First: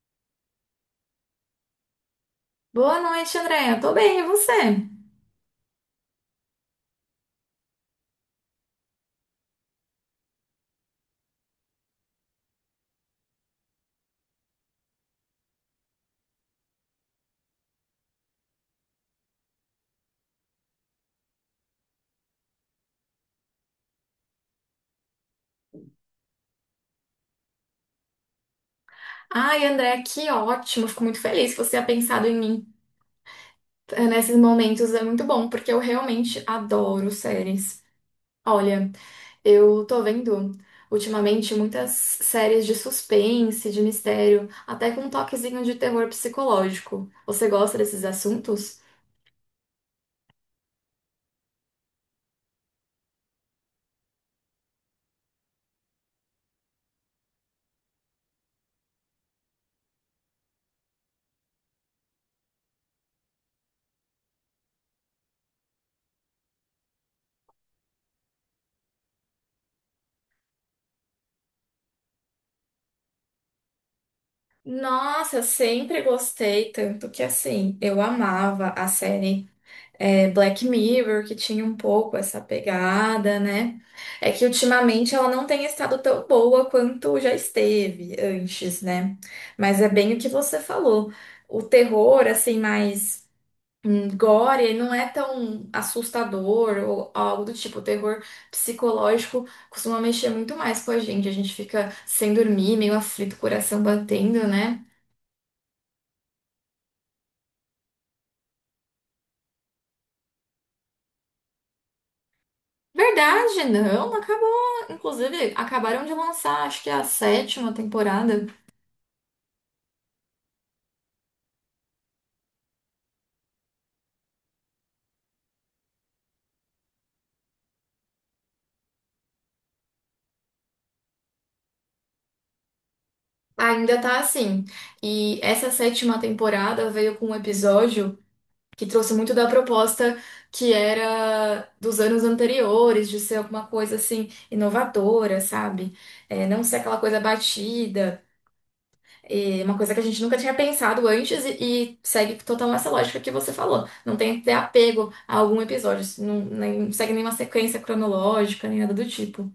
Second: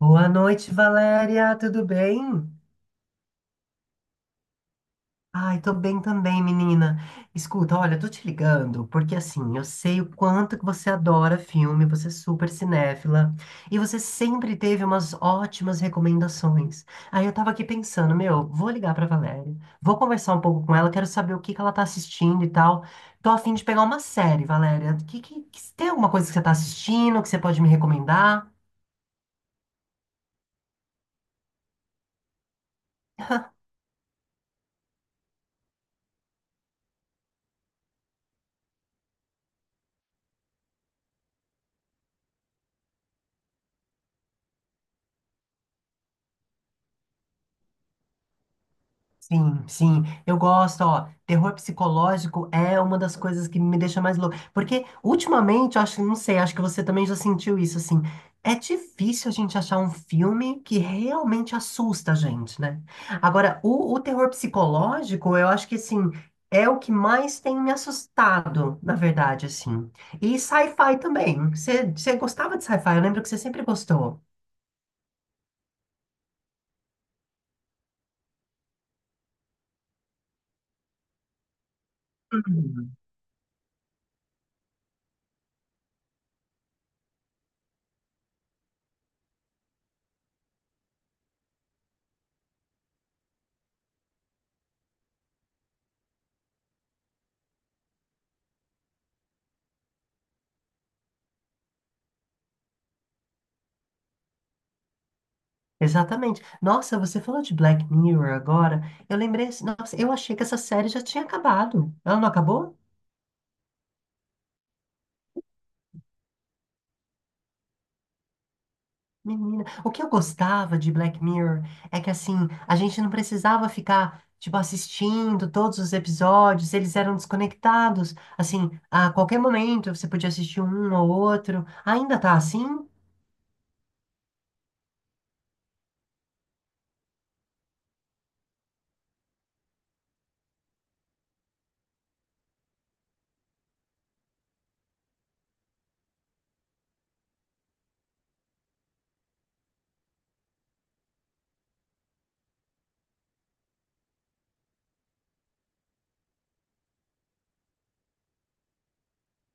Boa noite, Valéria, tudo bem? Boa noite, Andréia. Tô bem, e você? Ai, tô bem também, menina. Escuta, olha, tô te ligando porque assim, eu sei o quanto que você adora filme, você é super cinéfila e você sempre teve umas ótimas recomendações. Aí eu tava aqui pensando, meu, vou ligar pra Valéria, vou conversar um pouco com ela, quero saber o que que ela tá assistindo e tal. Tô a fim de pegar uma série, Valéria. Tem alguma coisa que você tá assistindo que você pode me recomendar? Ai, Andréia, que ótimo. Fico muito feliz que você tenha pensado em mim nesses momentos. É muito bom, porque eu realmente adoro séries. Olha, eu tô vendo ultimamente muitas séries de suspense, de mistério, até com um toquezinho de terror psicológico. Você gosta desses assuntos? Sim, sim, eu gosto, ó, terror psicológico é uma das coisas que me deixa mais louco, porque ultimamente, eu acho, não sei, acho que você também já sentiu isso, assim, é difícil a gente achar um filme que realmente assusta a gente, né? Agora, o terror psicológico, eu acho que, assim, é o que mais tem me assustado, na verdade, assim, e sci-fi também, você gostava de sci-fi, eu lembro que você sempre gostou. Nossa, eu sempre gostei, tanto que assim, eu amava a série. Black Mirror, que tinha um pouco essa pegada, né? É que ultimamente ela não tem estado tão boa quanto já esteve antes, né? Mas é bem o que você falou. O terror, assim, mais gore, ele não é tão assustador ou algo do tipo. O terror psicológico costuma mexer muito mais com a gente. A gente fica sem dormir, meio aflito, coração batendo, né? Exatamente. Nossa, você falou de Black Mirror agora. Eu lembrei, assim, nossa, eu achei que essa série já tinha acabado. Ela não acabou? Verdade, não, acabou. Inclusive, acabaram de lançar, acho que a sétima temporada. Menina, o que eu gostava de Black Mirror é que assim, a gente não precisava ficar tipo assistindo todos os episódios, eles eram desconectados. Assim, a qualquer momento você podia assistir um ou outro. Ainda tá assim? Ainda tá assim. E essa sétima temporada veio com um episódio que trouxe muito da proposta que era dos anos anteriores, de ser alguma coisa assim inovadora, sabe? É, não ser aquela coisa batida. É uma coisa que a gente nunca tinha pensado antes e segue total essa lógica que você falou. Não tem que ter apego a algum episódio, não, não segue nenhuma sequência cronológica, nem nada do tipo.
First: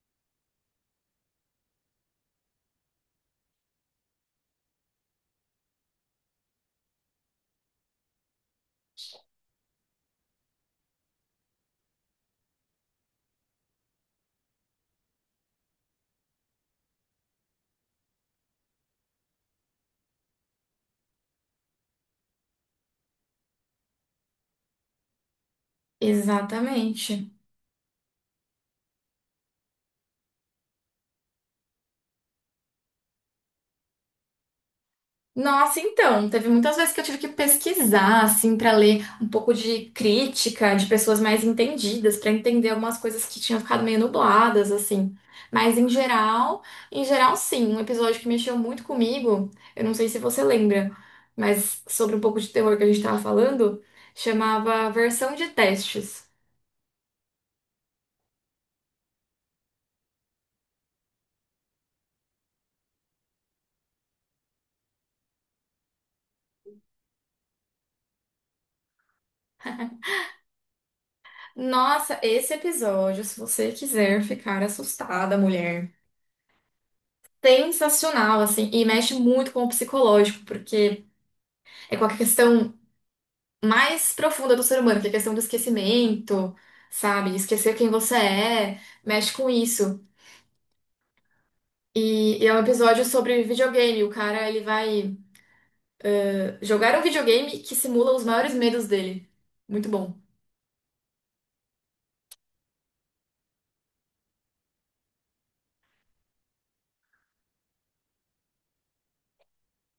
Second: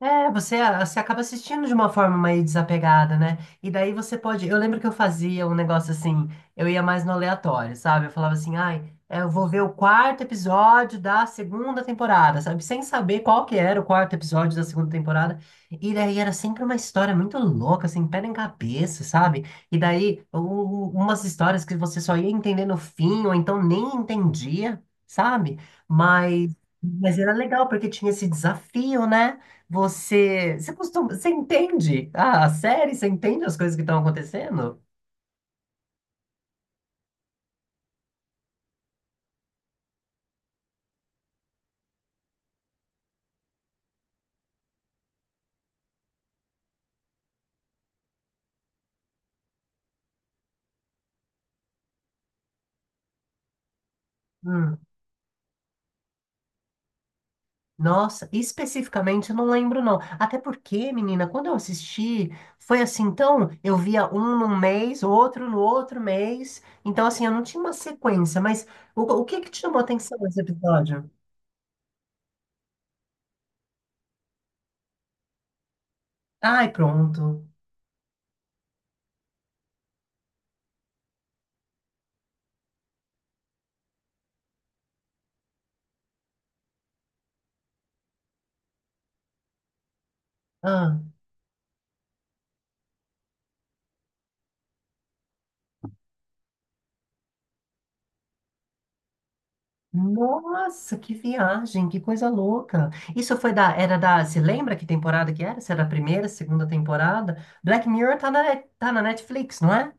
É, você acaba assistindo de uma forma mais desapegada, né? E daí você pode. Eu lembro que eu fazia um negócio assim, eu ia mais no aleatório, sabe? Eu falava assim, ai, é, eu vou ver o quarto episódio da segunda temporada, sabe? Sem saber qual que era o quarto episódio da segunda temporada. E daí era sempre uma história muito louca, assim, pé em cabeça, sabe? E daí umas histórias que você só ia entender no fim, ou então nem entendia, sabe? Mas, mas Exatamente. era legal, porque tinha esse desafio, né? Você, você costuma, você entende? Ah, a série? Você entende as coisas que estão acontecendo? Nossa, então, teve muitas vezes que eu tive que pesquisar, assim, para ler um pouco de crítica de pessoas mais entendidas, para entender algumas coisas que tinham ficado meio nubladas, assim. Mas em geral, sim, um episódio que mexeu muito comigo, eu não sei se você lembra, mas sobre um pouco de terror que a gente estava falando, Hum, chamava Versão de Testes. nossa, especificamente eu não lembro não. Até porque, menina, quando eu assisti, foi assim, então eu via um num mês, outro no outro mês. Então assim, eu não tinha uma sequência, mas o que que te chamou a atenção nesse episódio? Nossa, esse episódio, se você quiser ficar assustada, mulher, Ai, pronto. sensacional, assim, e mexe muito com o psicológico, porque. É com a questão mais profunda do ser humano, que é a questão do esquecimento, sabe? Esquecer quem você é, mexe com isso. Ah. E é um episódio sobre videogame. O cara, ele vai jogar um videogame que simula os maiores medos dele. Muito bom. Nossa, que viagem, que coisa louca. Isso foi da, era da, se lembra que temporada que era? Se era a primeira, segunda temporada? Black Mirror tá na, tá na Netflix, não é?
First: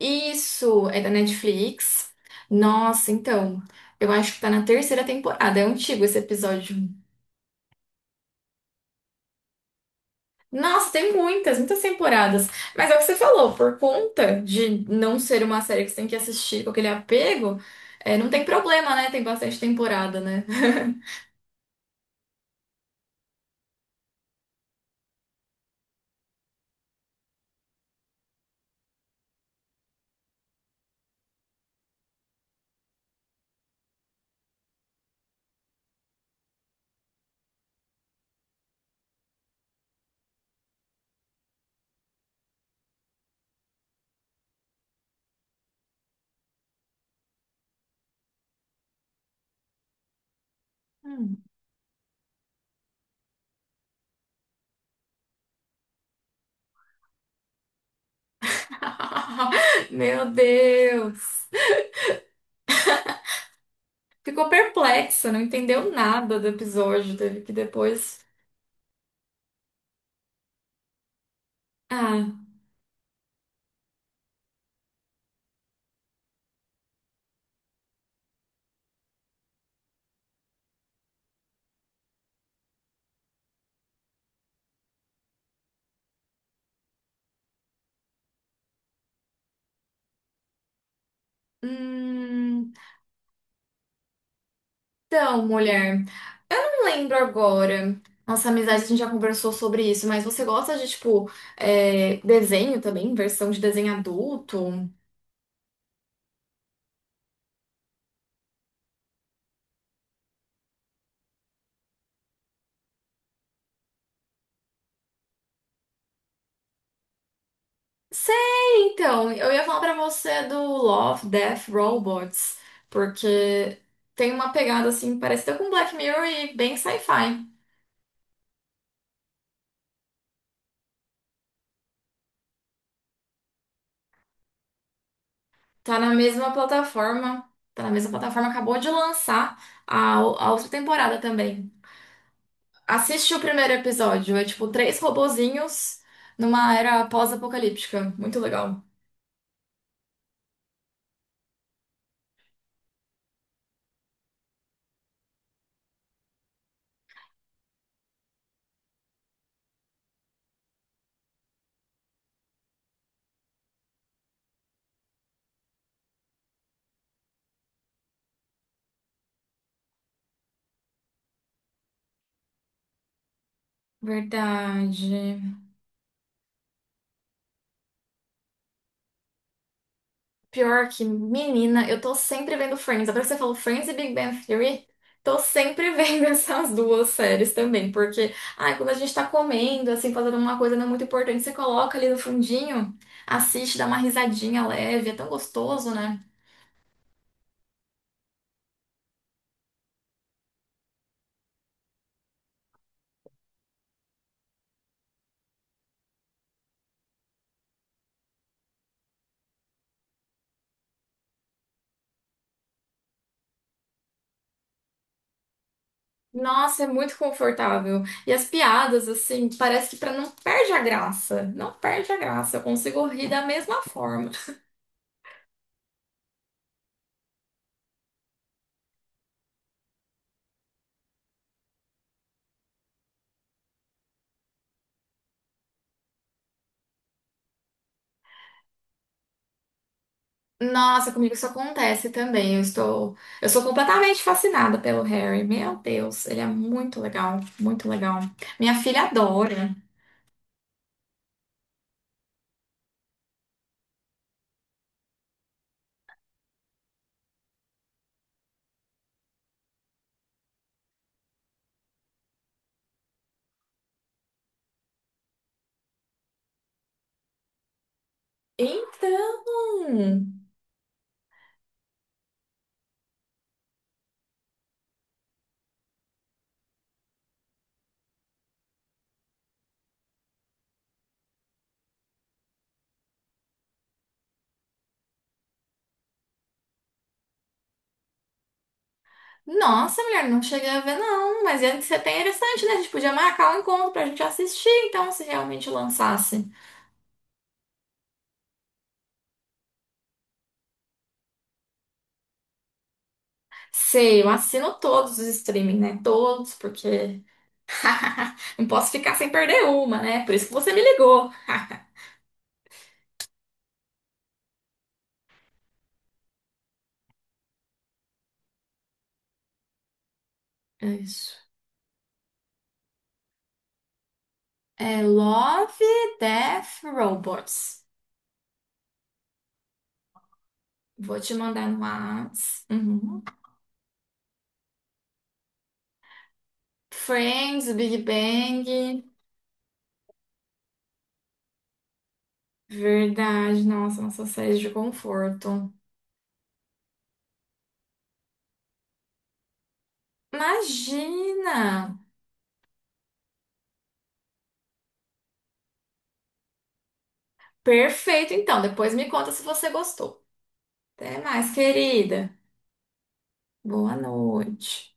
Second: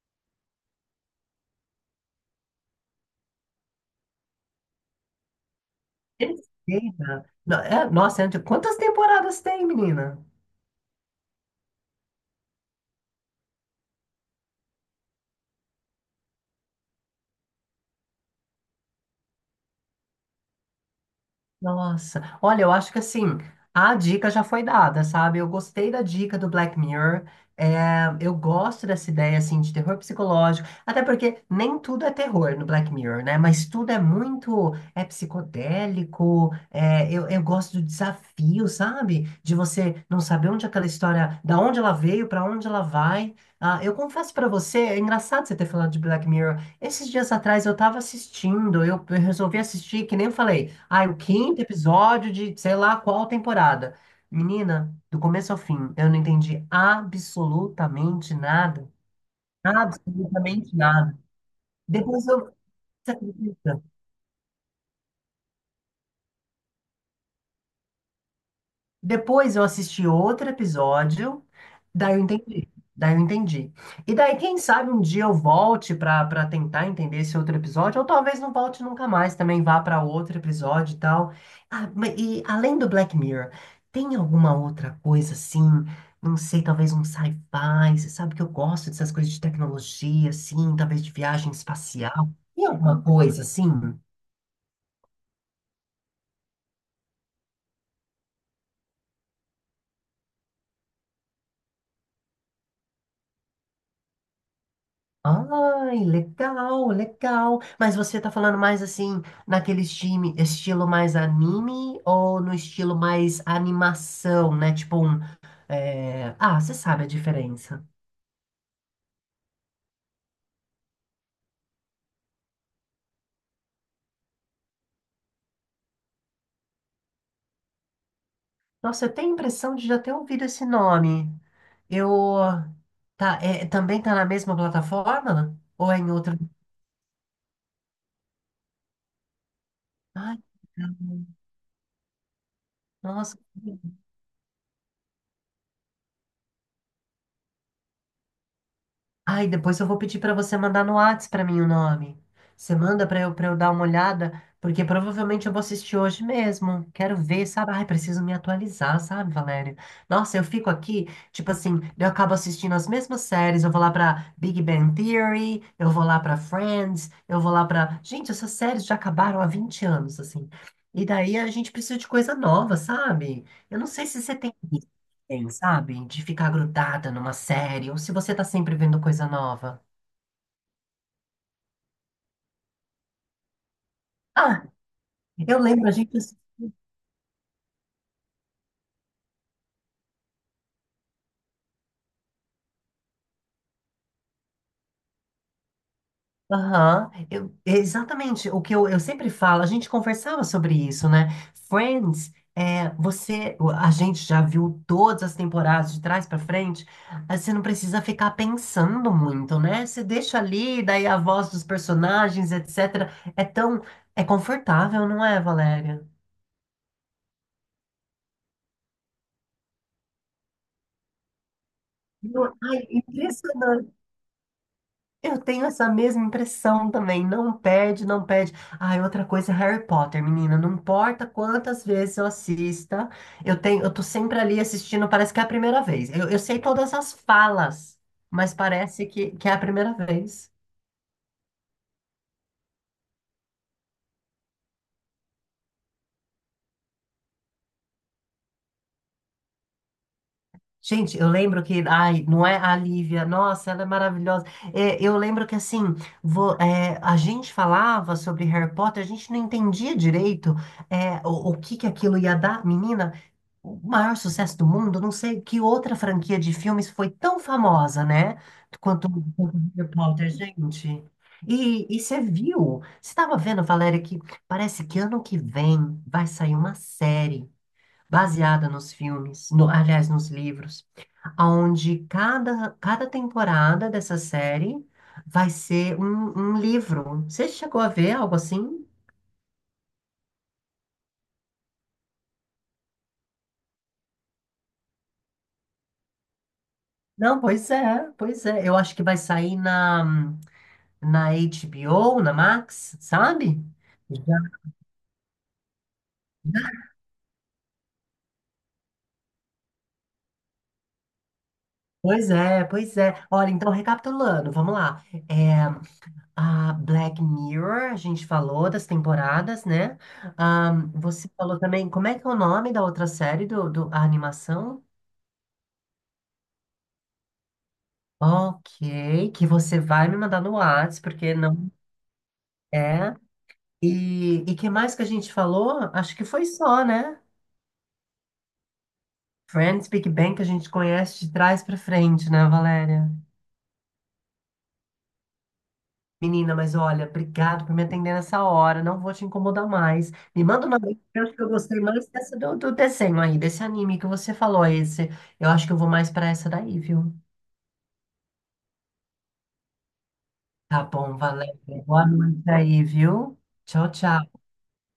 Isso é da Netflix. Nossa, então, eu acho que tá na terceira temporada. É antigo esse episódio. Terceira. É, nossa, é antigo. Quantas temporadas tem, menina? Nossa, tem muitas, muitas temporadas. Mas é o que você falou, por conta de não ser uma série que você tem que assistir com aquele apego, é, não tem problema, né? Tem bastante temporada, né? Nossa, olha, eu acho que assim, a dica já foi dada, sabe? Eu gostei da dica do Black Mirror. É, eu gosto dessa ideia, assim, de terror psicológico. Até porque nem tudo é terror no Black Mirror, né? Mas tudo é muito, é psicodélico. É, eu gosto do desafio, sabe? De você não saber onde aquela história, da onde ela veio, para onde ela vai. Ah, eu confesso para você, é engraçado você ter falado de Black Mirror. Esses dias atrás eu tava assistindo, eu resolvi assistir, que nem eu falei, ah, o Hum. quinto episódio de sei lá qual temporada. Menina, do começo ao fim, eu não entendi absolutamente nada. Meu Absolutamente nada. Deus! Depois eu. Você acredita? Ficou perplexa, não entendeu nada do episódio, teve que depois. Depois eu assisti outro episódio, daí eu Ah. entendi. Daí eu entendi. E daí, quem sabe um dia eu volte para tentar entender esse outro episódio, ou talvez não volte nunca mais, também vá para outro episódio e tal. Ah, e além do Black Mirror, tem alguma outra coisa assim? Não sei, talvez um sci-fi. Você sabe que eu gosto dessas coisas de tecnologia, assim, talvez de viagem espacial. Tem Hum. alguma coisa assim? Então, mulher, eu lembro agora. Nossa amizade, a gente já conversou sobre isso, mas você gosta de, tipo, desenho também? Versão de desenho adulto? Ai, legal, legal. Mas você tá falando mais assim, naquele time, estilo mais anime ou no estilo mais animação, né? Tipo um. É, ah, você sabe a diferença. Sei, então, eu ia falar pra você do Love, Death, Robots, porque tem uma pegada assim parecida com Black Mirror e bem sci-fi. Nossa, eu tenho a impressão de já ter ouvido esse nome. Eu. Tá, é, também tá na mesma plataforma? Ou é Tá em na outra? mesma plataforma, tá na mesma plataforma, acabou de lançar a, Ai, a outra temporada também. Assiste nossa. o primeiro episódio, é tipo três robozinhos numa era pós-apocalíptica, muito legal. Ai, depois eu vou pedir para você mandar no Whats para mim o nome. Você manda para eu dar uma olhada, porque provavelmente eu vou assistir hoje mesmo. Quero ver, sabe? Ai, preciso me atualizar, sabe, Valéria? Nossa, eu fico aqui, tipo assim, eu acabo assistindo as mesmas séries. Eu vou lá para Big Bang Theory, eu vou lá para Friends, eu vou lá para. Gente, essas séries já acabaram há 20 anos, assim. E daí a gente precisa de coisa nova, sabe? Eu não sei se você tem tem, Verdade. sabe? De ficar grudada numa série, ou se você tá sempre vendo coisa nova. Pior que, menina, eu tô sempre vendo Friends. Agora que você falou Friends e Big Bang Ah, Theory, tô eu lembro, sempre a gente. vendo essas duas séries também. Porque, ai, quando a gente tá comendo, assim, fazendo uma coisa não é muito importante, você coloca ali no fundinho, assiste, dá uma risadinha leve, é tão gostoso, né? Aham, exatamente. O que eu sempre falo, a gente conversava sobre isso, né? Friends, é, você, a gente já viu todas as temporadas de trás pra frente, aí você não precisa ficar pensando muito, né? Você deixa ali, daí a voz dos personagens, etc. É tão, é confortável, não é, Valéria? Nossa, é muito confortável. E as piadas, assim, parece que pra não perde a graça. Não perde a Não, graça. Eu ai, consigo rir da mesma impressionante. forma. Eu tenho essa mesma impressão também. Não perde, não perde. Ah, e outra coisa é Harry Potter, menina. Não importa quantas vezes eu assista, eu tenho, eu tô sempre ali assistindo, parece que é a primeira vez. Eu sei todas as falas, mas parece que é a primeira vez. Nossa, comigo isso acontece também. Eu estou, eu sou completamente fascinada pelo Harry. Meu Deus, ele é muito legal, muito legal. Minha filha adora. Gente, eu lembro que, ai, não é a Lívia, nossa, ela é maravilhosa. É, eu lembro que, assim, é, a gente falava sobre Harry Potter, a gente não entendia direito, é, o que que aquilo ia dar, menina. O maior sucesso do mundo, não sei que outra franquia de filmes foi tão famosa, né? Quanto Então, quanto Harry Potter, gente. E você viu? Você estava vendo, Valéria, que parece que ano que vem vai sair uma série baseada nos filmes, aliás, nos livros, onde cada temporada dessa série vai ser um livro. Você chegou a ver algo assim? nossa, mulher, não cheguei a ver não, mas ia ser bem interessante, né? A gente podia marcar um encontro pra gente assistir, então, se realmente lançasse. Não, pois é, pois é. Eu acho que vai sair na. Na HBO, na Max, sabe? Sei, eu Já- assino todos os streaming, né? Todos, porque não posso ficar sem perder uma, né? Por isso que você me ligou. Pois é, pois é. Olha, então recapitulando, vamos lá. É, a Black Mirror, a gente falou das temporadas, né? É Você isso. falou também, como é que é o nome da outra série do, do a animação? É Love, Death, Robots. Ok, que você vai me mandar no Whats, Vou te porque mandar não no Whats. é. Uhum. E que mais que a gente falou? Acho que foi só, né? Friends, Big Bang. Friends, Big Bang, que a gente conhece de trás pra frente, né, Valéria? Verdade, nossa, nossa série de conforto. Menina, mas olha, obrigado por me atender nessa hora. Não vou te incomodar mais. Me manda uma vez, eu acho que eu Imagina! gostei mais dessa do, do desenho aí, desse anime que você falou, esse. Eu acho que eu vou mais pra essa daí, viu? Perfeito, então. Depois me conta se você gostou. Tá bom, Até mais, valeu. Boa querida. noite aí, viu? Tchau, Boa tchau. noite.